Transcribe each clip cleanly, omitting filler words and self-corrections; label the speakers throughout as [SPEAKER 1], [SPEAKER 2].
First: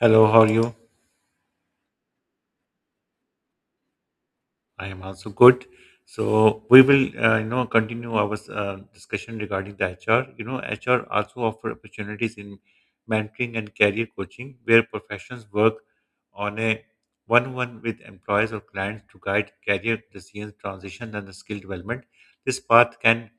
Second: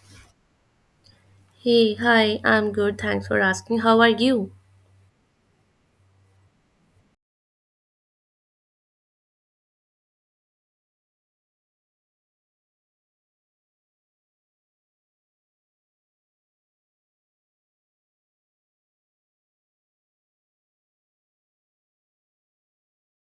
[SPEAKER 1] Hello, how are you?
[SPEAKER 2] Hey, hi, I'm good. Thanks for asking. How are you?
[SPEAKER 1] I am also good. So we will, continue our discussion regarding the HR. You know, HR also offer opportunities in mentoring and career coaching, where professionals work on a one-on-one with employees or clients to guide career decisions, transition, and the skill development. This path can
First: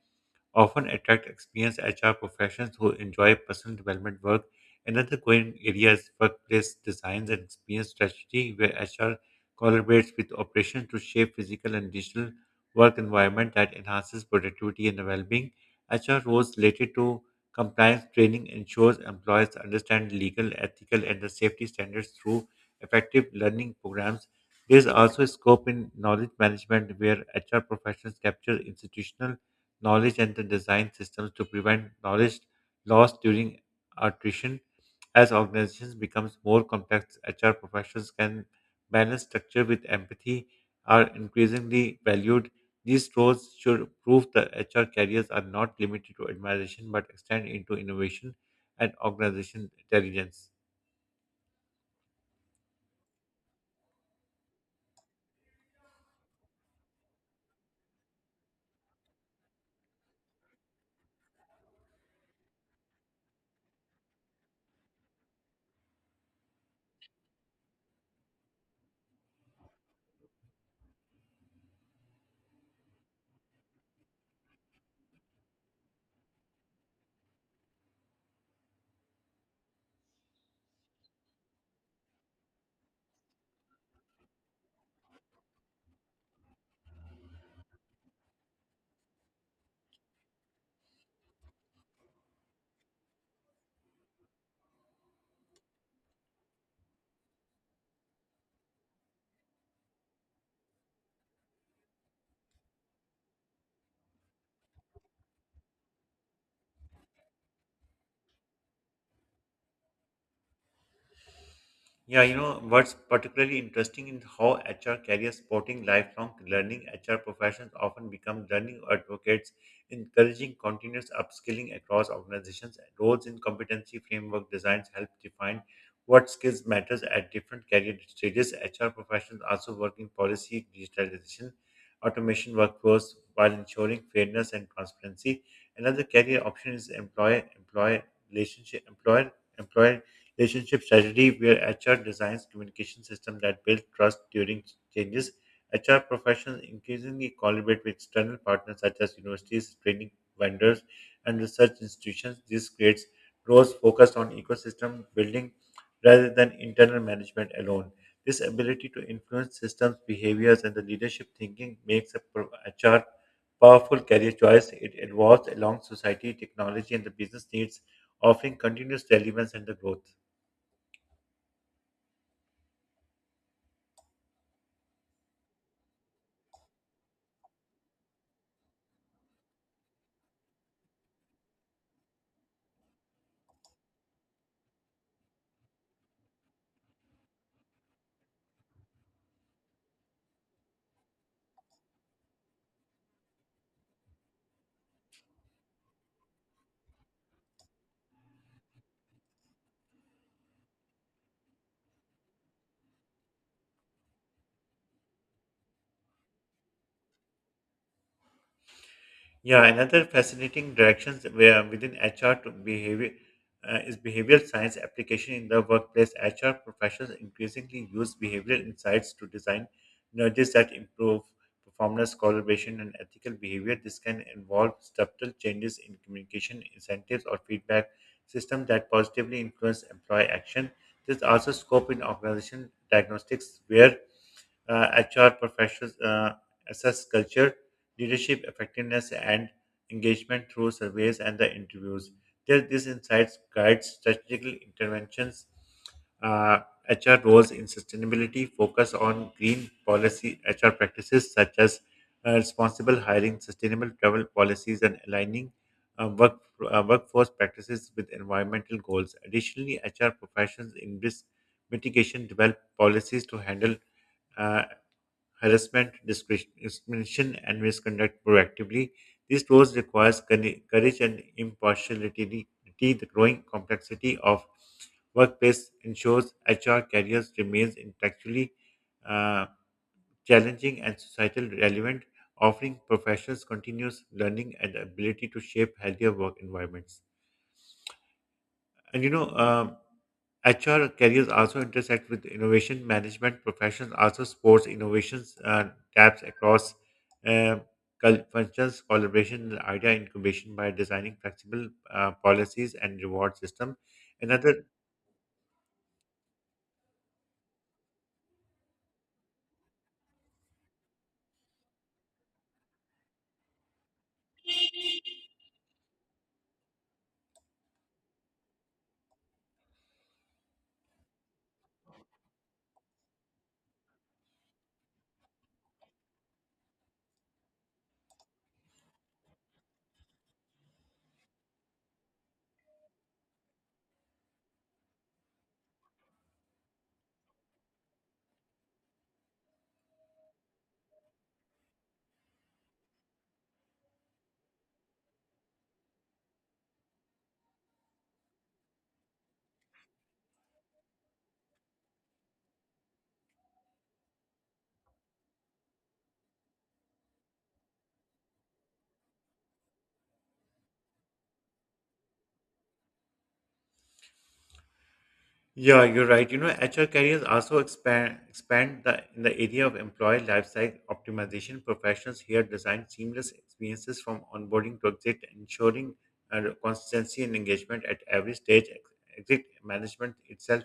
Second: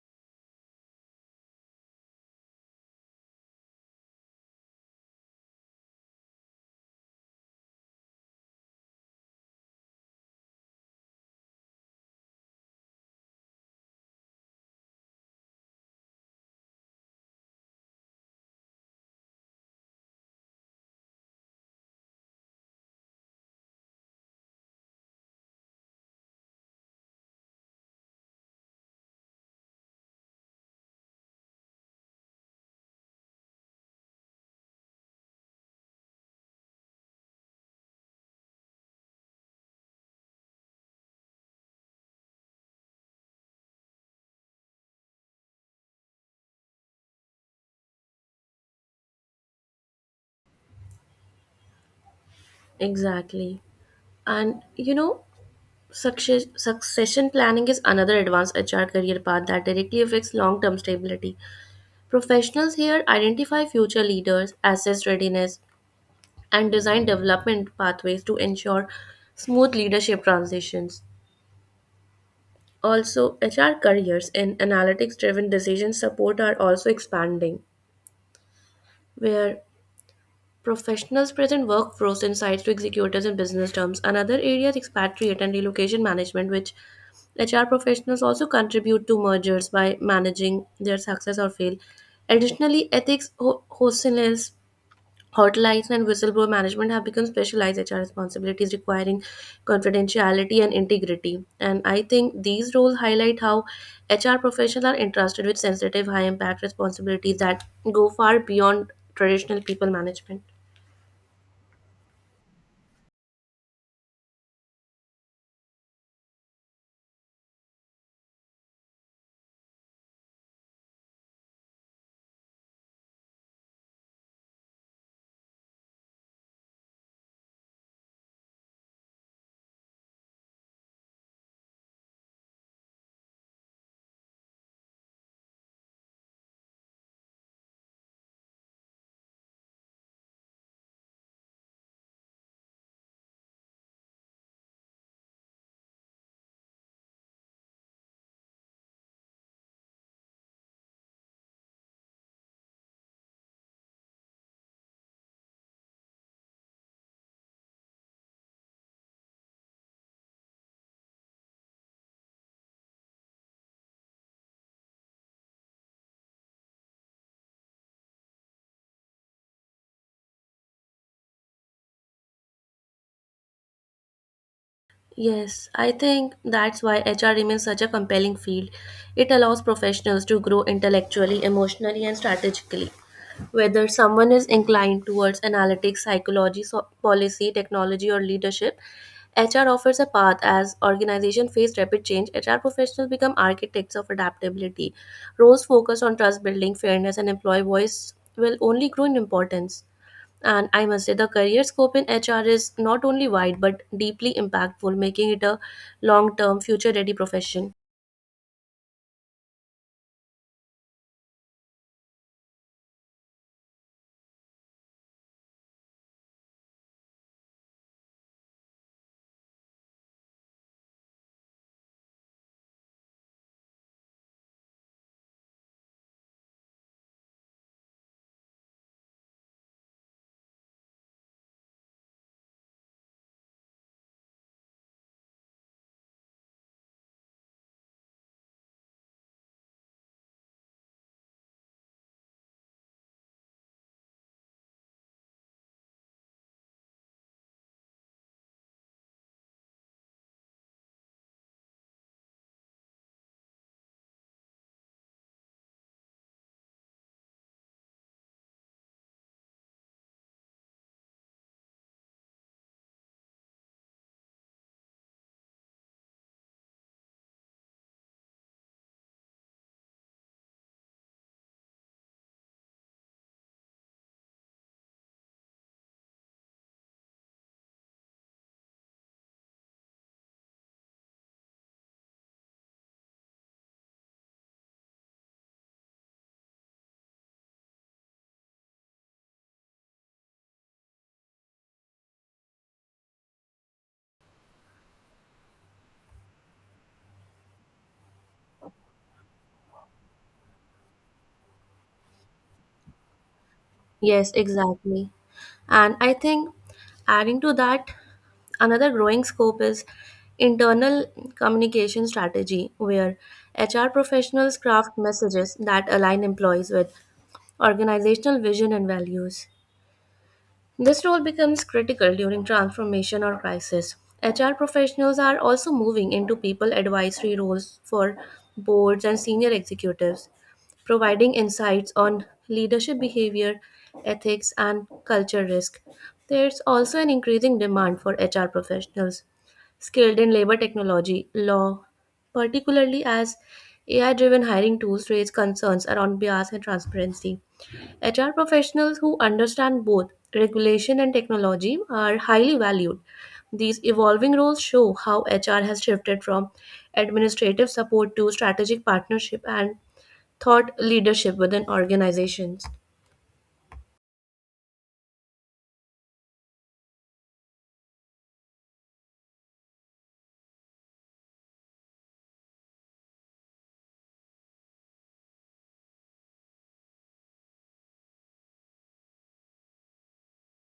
[SPEAKER 1] often attract experienced HR professionals who enjoy personal development work. Another growing area is workplace designs and experience strategy, where HR collaborates with operations to shape physical and digital work environment that enhances productivity and well-being. HR roles related to compliance training ensures employees understand legal, ethical, and the safety standards through effective learning programs. There is also a scope in knowledge management where HR professionals capture institutional knowledge and the design systems to prevent knowledge loss during attrition. As organizations becomes more complex, HR professionals can balance structure with empathy are increasingly valued. These roles should prove that HR careers are not limited to administration but extend into innovation and organization intelligence.
[SPEAKER 2] Exactly. And you know, succession planning is another advanced HR career path that directly affects long term stability. Professionals here identify future leaders, assess readiness, and design development pathways to ensure smooth leadership transitions. Also, HR careers in analytics driven decision support are also expanding, where Professionals present workflows insights to executors in business terms. Another area is expatriate and relocation management, which HR professionals also contribute to mergers by managing their success or fail. Additionally, ethics, hotlines, and whistleblower management have become specialized HR responsibilities requiring confidentiality and integrity. And I think these roles highlight how HR professionals are entrusted with sensitive, high impact responsibilities that go far beyond traditional people management.
[SPEAKER 1] Yeah, you know, what's particularly interesting in how HR carriers supporting lifelong learning, HR professionals often become learning advocates, encouraging continuous upskilling across organizations. Roles in competency framework designs help define what skills matters at different career stages. HR professionals also working policy, digitalization, automation workforce while ensuring fairness and transparency. Another career option is employer relationship employer employer Relationship strategy, where HR designs communication system that build trust during changes. HR professionals increasingly collaborate with external partners such as universities, training vendors, and research institutions. This creates roles focused on ecosystem building rather than internal management alone. This ability to influence systems, behaviors, and the leadership thinking makes HR powerful career choice. It evolves along society, technology, and the business needs, offering continuous relevance and the growth.
[SPEAKER 2] Yes, I think that's why HR remains such a compelling field. It allows professionals to grow intellectually, emotionally, and strategically. Whether someone is inclined towards analytics, psychology, policy, technology, or leadership, HR offers a path as organizations face rapid change. HR professionals become architects of adaptability. Roles focused on trust building, fairness, and employee voice will only grow in importance. And I must say, the career scope in HR is not only wide but deeply impactful, making it a long term, future ready profession.
[SPEAKER 1] Yeah, another fascinating directions where within HR to behavior uh, is behavioral science application in the workplace. HR professionals increasingly use behavioral insights to design nudges that improve performance, collaboration, and ethical behavior. This can involve subtle changes in communication, incentives, or feedback systems that positively influence employee action. There's also scope in organization diagnostics where HR professionals assess culture leadership effectiveness and engagement through surveys and the interviews. These insights guide strategic interventions, uh, HR roles in sustainability, focus on green policy HR practices such as responsible hiring, sustainable travel policies, and aligning uh, work, workforce practices with environmental goals. Additionally, HR professions in risk mitigation develop policies to handle uh, harassment, discrimination, and misconduct proactively. This role requires courage and impartiality. The growing complexity of workplace ensures HR careers remains intellectually uh, challenging and societal relevant, offering professionals continuous learning and the ability to shape healthier work environments. And you know, HR careers also intersect with innovation management professions, also sports innovations taps across um, functions, collaboration, and idea incubation by designing flexible policies and reward system.
[SPEAKER 2] Yes,
[SPEAKER 1] Another
[SPEAKER 2] exactly. And I think adding to that, another growing scope is internal communication strategy, where HR professionals craft messages that align employees with organizational vision and values. This role becomes critical during transformation or crisis. HR professionals are also moving into people advisory roles for boards and senior executives, providing insights on leadership behavior, ethics, and culture risk. There's also an increasing demand for HR professionals skilled in labor technology, law, particularly as AI driven hiring tools raise concerns around bias and transparency. HR professionals who understand both regulation and technology are highly valued. These evolving roles show how HR has shifted from administrative support to strategic partnership and thought leadership within organizations.
[SPEAKER 1] Yeah, you're right. You know, HR careers also expand the in the area of employee lifecycle optimization. Professionals here design seamless experiences from onboarding to exit, ensuring consistency and engagement at every stage. Exit management itself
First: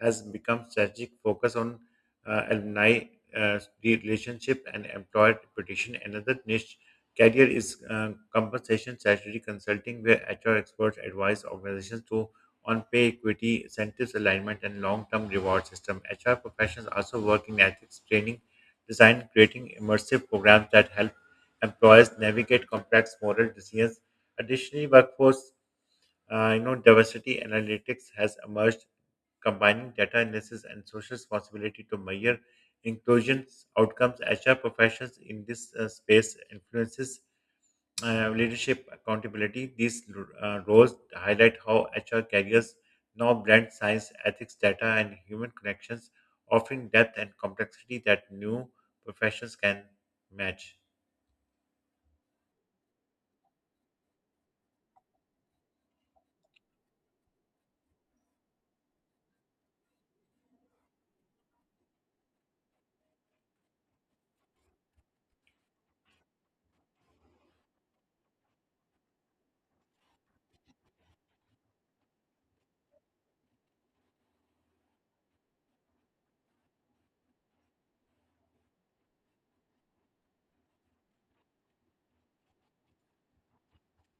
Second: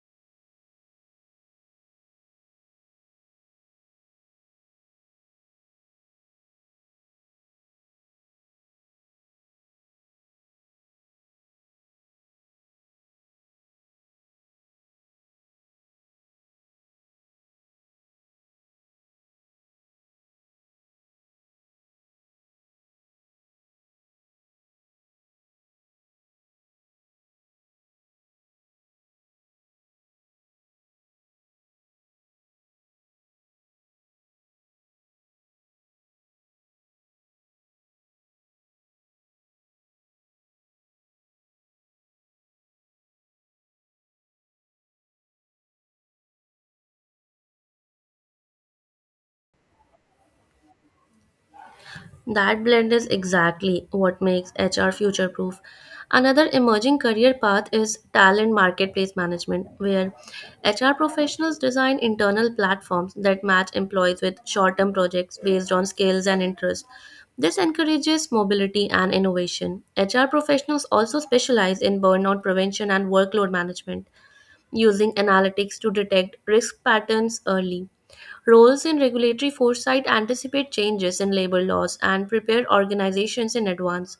[SPEAKER 1] has become strategic focus on alumni relationship and employer reputation. Another niche career is compensation strategy consulting, where HR experts advise organizations to on pay equity, incentives alignment, and long-term reward system. HR professionals also work in ethics training, design, creating immersive programs that help employers navigate complex moral decisions. Additionally, workforce diversity analytics has emerged, combining data analysis and social responsibility to measure inclusion outcomes. HR professionals in this space influences leadership accountability. These roles highlight how HR careers now blend science, ethics, data, and human connections, offering depth and complexity that new professions can match.
[SPEAKER 2] That blend is exactly what makes HR future proof. Another emerging career path is talent marketplace management, where HR professionals design internal platforms that match employees with short term projects based on skills and interests. This encourages mobility and innovation. HR professionals also specialize in burnout prevention and workload management, using analytics to detect risk patterns early. Roles in regulatory foresight anticipate changes in labor laws and prepare organizations in advance.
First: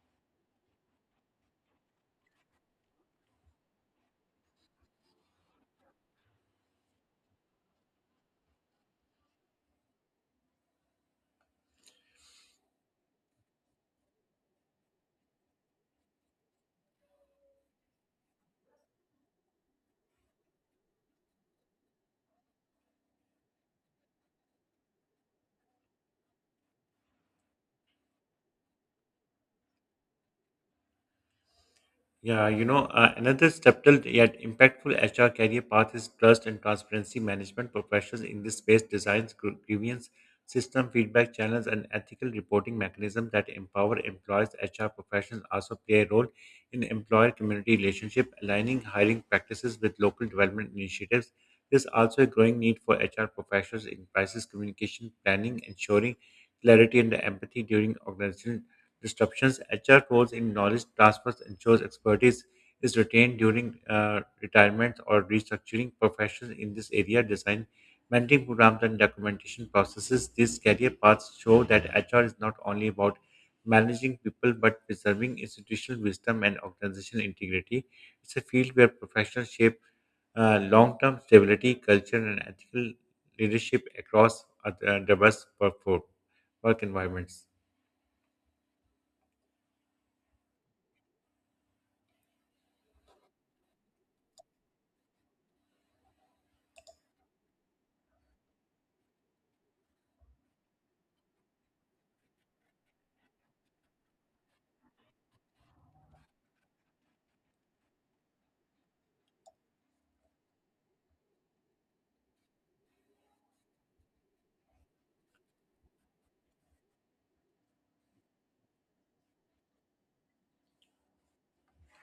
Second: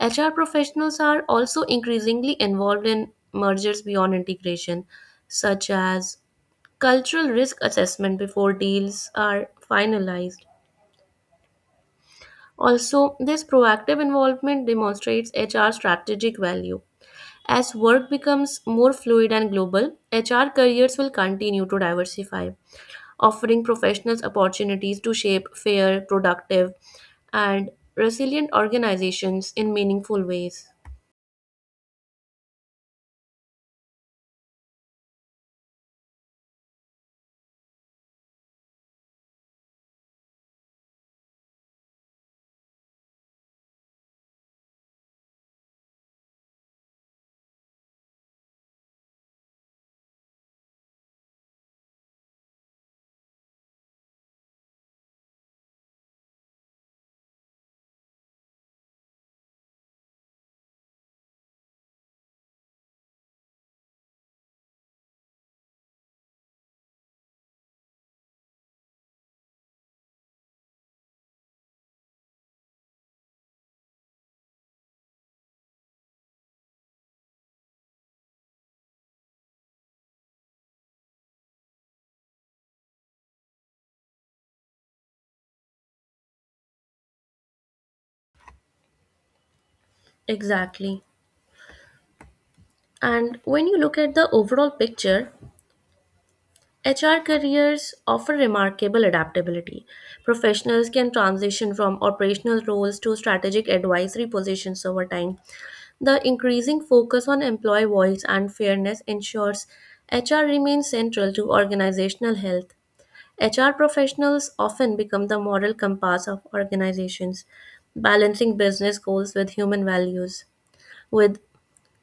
[SPEAKER 2] HR professionals are also increasingly involved in mergers beyond integration, such as cultural risk assessment before deals are finalized. Also, this proactive involvement demonstrates HR's strategic value. As work becomes more fluid and global, HR careers will continue to diversify, offering professionals opportunities to shape fair, productive, and resilient organizations in meaningful ways.
[SPEAKER 1] Yeah, you know, another subtle yet impactful HR career path is trust and transparency management. Professionals in this space designs grievance system, feedback channels, and ethical reporting mechanisms that empower employees. HR professionals also play a role in employer-community relationship, aligning hiring practices with local development initiatives. There's also a growing need for HR professionals in crisis communication planning, ensuring clarity and empathy during organizational disruptions, HR roles in knowledge transfers ensures expertise is retained during retirement or restructuring professions in this area, design, mentoring programs, and documentation processes. These career paths show that HR is not only about managing people but preserving institutional wisdom and organizational integrity. It's a field where professionals shape long-term stability, culture, and ethical leadership across diverse workforce work environments.
[SPEAKER 2] Exactly. And when you look at the overall picture, HR careers offer remarkable adaptability. Professionals can transition from operational roles to strategic advisory positions over time. The increasing focus on employee voice and fairness ensures HR remains central to organizational health. HR professionals often become the moral compass of organizations, balancing business goals with human values. With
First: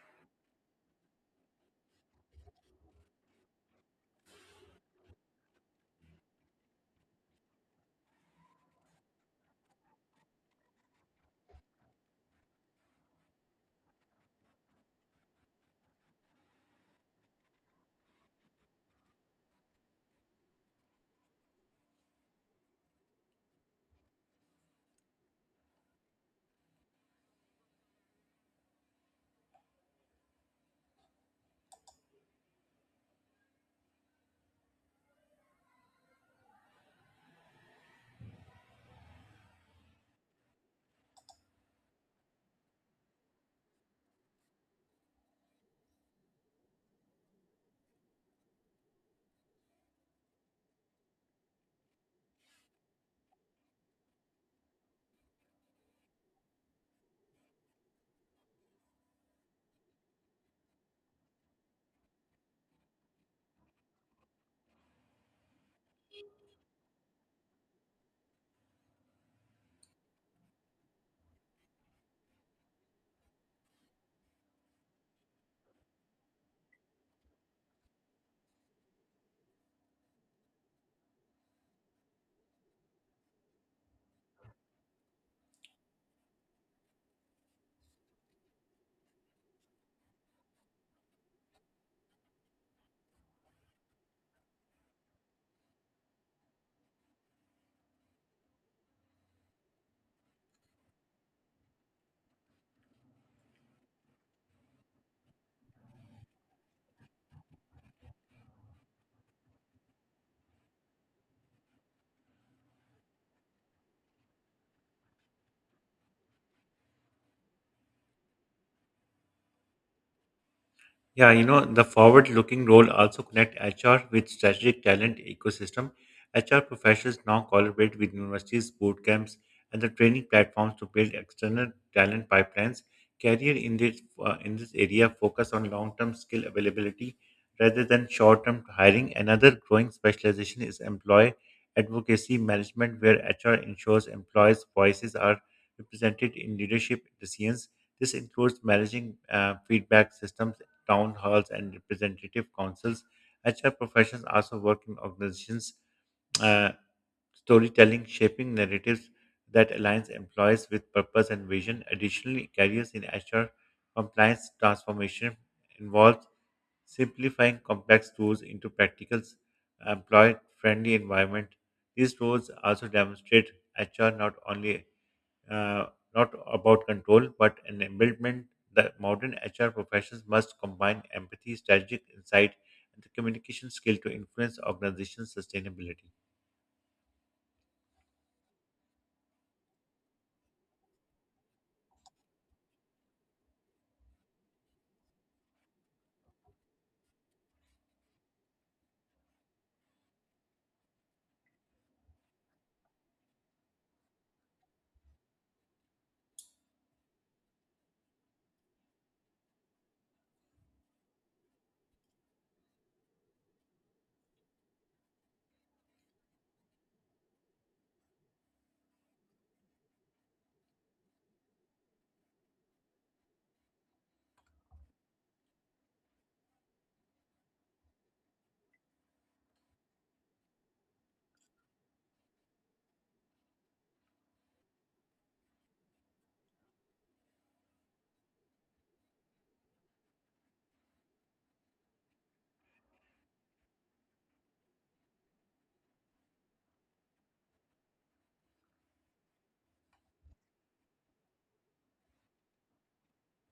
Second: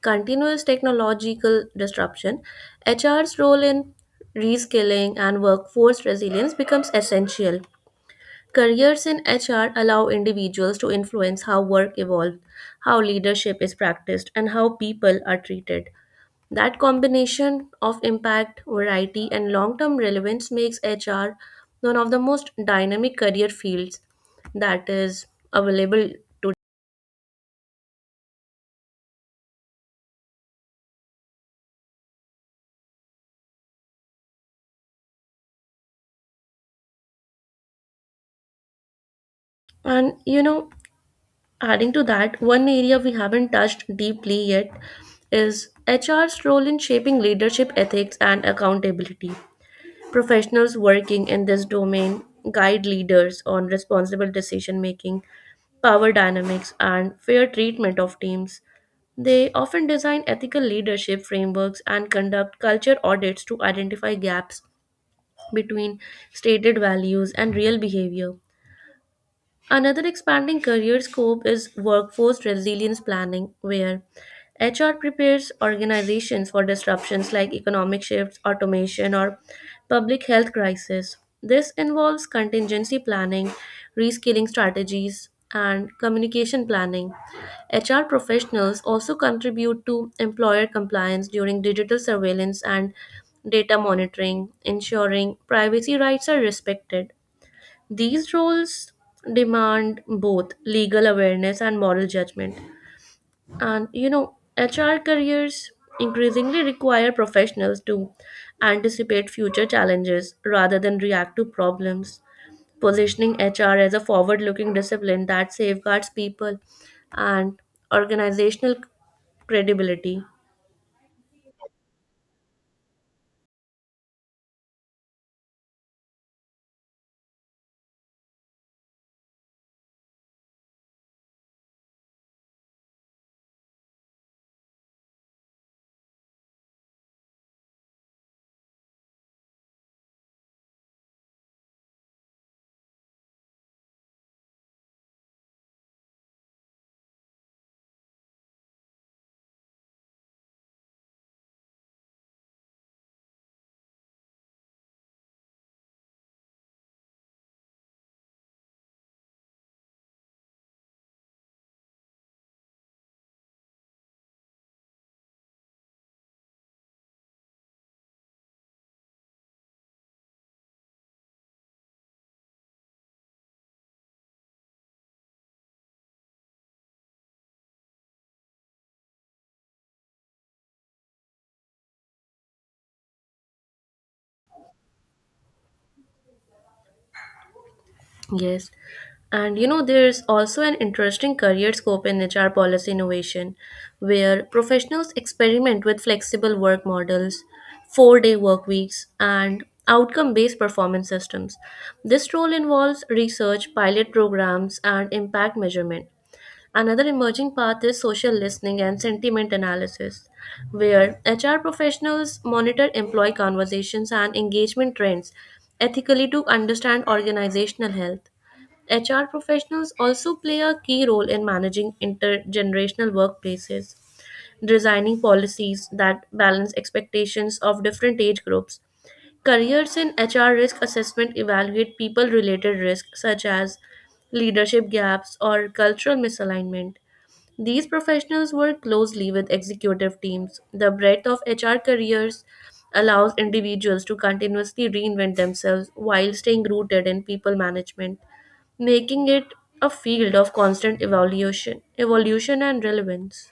[SPEAKER 2] continuous technological disruption, HR's role in reskilling and workforce resilience becomes essential. Careers in HR allow individuals to influence how work evolves, how leadership is practiced, and how people are treated. That combination of impact, variety, and long term relevance makes HR one of the most dynamic career fields that is available today. And you know, adding to that, one area we haven't touched deeply yet is HR's role in shaping leadership ethics and accountability. Professionals working in this domain guide leaders on responsible decision making, power dynamics, and fair treatment of teams. They often design ethical leadership frameworks and conduct culture audits to identify gaps between stated values and real behavior. Another expanding career scope is workforce resilience planning, where HR prepares organizations for disruptions like economic shifts, automation, or public health crisis. This involves contingency planning, reskilling strategies, and communication planning. HR professionals also contribute to employer compliance during digital surveillance and data monitoring, ensuring privacy rights are respected. These roles demand both legal awareness and moral judgment. And you know, HR careers increasingly require professionals to anticipate future challenges rather than react to problems, positioning HR as a forward looking discipline that safeguards people and organizational credibility.
[SPEAKER 1] Yeah, you know, the forward-looking role also connect HR with strategic talent ecosystem. HR professionals now collaborate with universities, boot camps, and the training platforms to build external talent pipelines. Career in this area focus on long-term skill availability rather than short-term hiring. Another growing specialization is employee advocacy management, where HR ensures employees' voices are represented in leadership decisions. This includes managing feedback systems town halls, and representative councils. HR professionals also work in organizations uh, storytelling shaping narratives that aligns employees with purpose and vision. Additionally, careers in HR compliance transformation involves simplifying complex tools into practical, employee-friendly environment. These roles also demonstrate HR not only uh, not about control, but an embodiment that modern HR professions must combine empathy, strategic insight, and the communication skill to influence organizational sustainability.
[SPEAKER 2] Yes. And you know, there's also an interesting career scope in HR policy innovation, where professionals experiment with flexible work models, four-day work weeks, and outcome based performance systems. This role involves research, pilot programs, and impact measurement. Another emerging path is social listening and sentiment analysis, where HR professionals monitor employee conversations and engagement trends ethically to understand organizational health. HR professionals also play a key role in managing intergenerational workplaces, designing policies that balance expectations of different age groups. Careers in HR risk assessment evaluate people related risks such as leadership gaps or cultural misalignment. These professionals work closely with executive teams. The breadth of HR careers allows individuals to continuously reinvent themselves while staying rooted in people management, making it a field of constant evaluation, evolution and relevance.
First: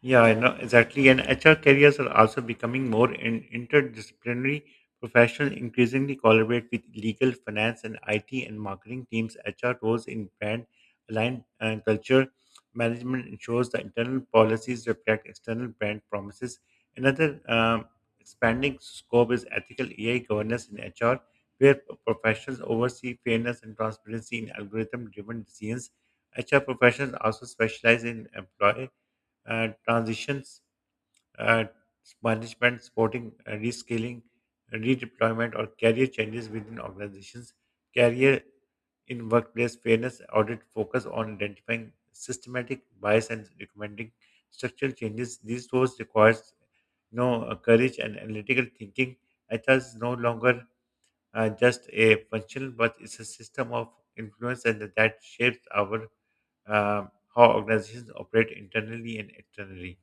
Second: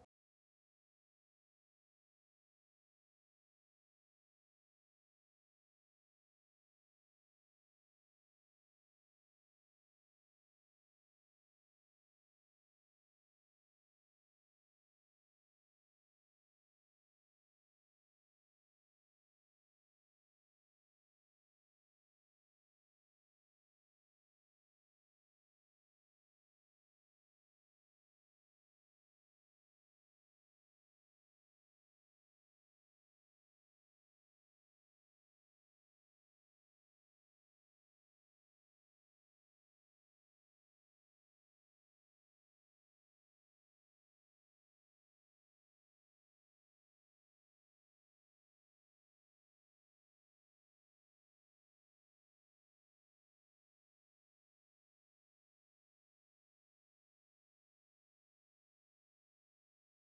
[SPEAKER 1] Yeah, I know exactly. And HR careers are also becoming more interdisciplinary. Professionals increasingly collaborate with legal, finance, and IT and marketing teams. HR roles in brand aligned and culture management ensures the internal policies reflect external brand promises. Another expanding scope is ethical AI governance in HR, where professionals oversee fairness and transparency in algorithm-driven decisions. HR professionals also specialize in employee uh, transitions, uh, management, supporting rescaling, redeployment, or career changes within organizations, career in workplace fairness audit focus on identifying systematic bias and recommending structural changes. These tools requires courage and analytical thinking. Ethos is no longer just a functional, but it's a system of influence and that shapes our uh, how organizations operate internally and externally.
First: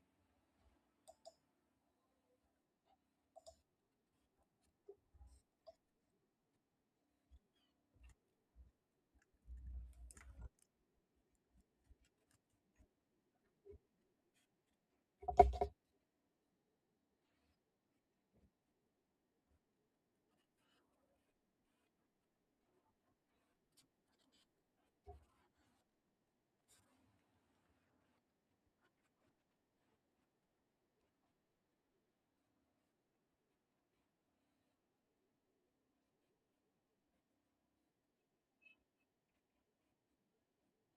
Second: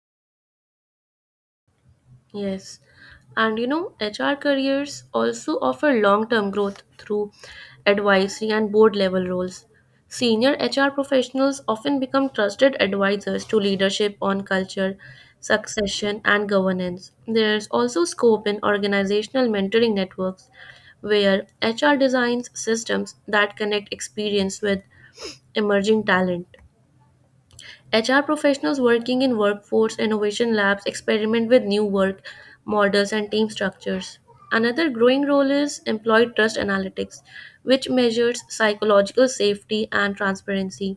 [SPEAKER 2] Yes. And you know, HR careers also offer long term growth through advisory and board level roles. Senior HR professionals often become trusted advisors to leadership on culture, succession, and governance. There's also scope in organizational mentoring networks where HR designs systems that connect experience with emerging talent. HR professionals working in workforce innovation labs experiment with new work models and team structures. Another growing role is employee trust analytics, which measures psychological safety and transparency.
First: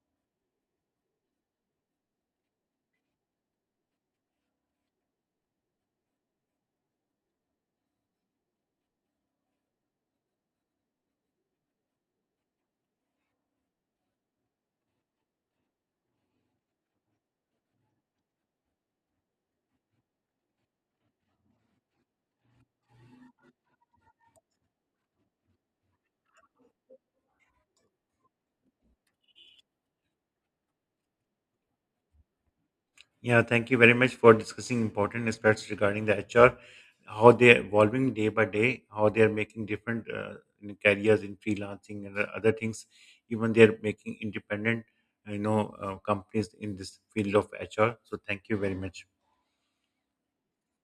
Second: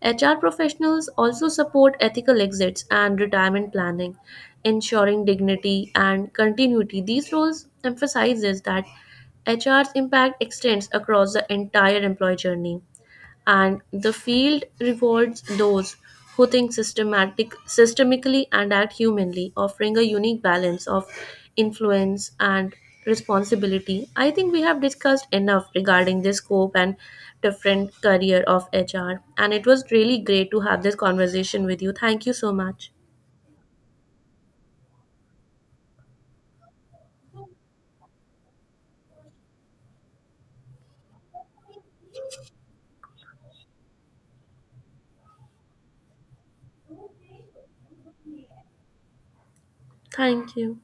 [SPEAKER 2] HR professionals also support ethical exits and retirement planning, ensuring dignity and continuity. These roles emphasizes that HR's impact extends across the entire employee journey and the field rewards those who think systematic systemically and act humanly, offering a unique balance of influence and responsibility. I think we have discussed enough regarding the scope and different career of HR, and it was really great to have this conversation with you. Thank you so much.
[SPEAKER 1] Yeah, thank you very much for discussing important aspects regarding the HR, how they're evolving day by day, how they're making different in careers in freelancing and other things. Even they're making independent, companies in this field of HR. So thank you very much.
[SPEAKER 2] Thank you.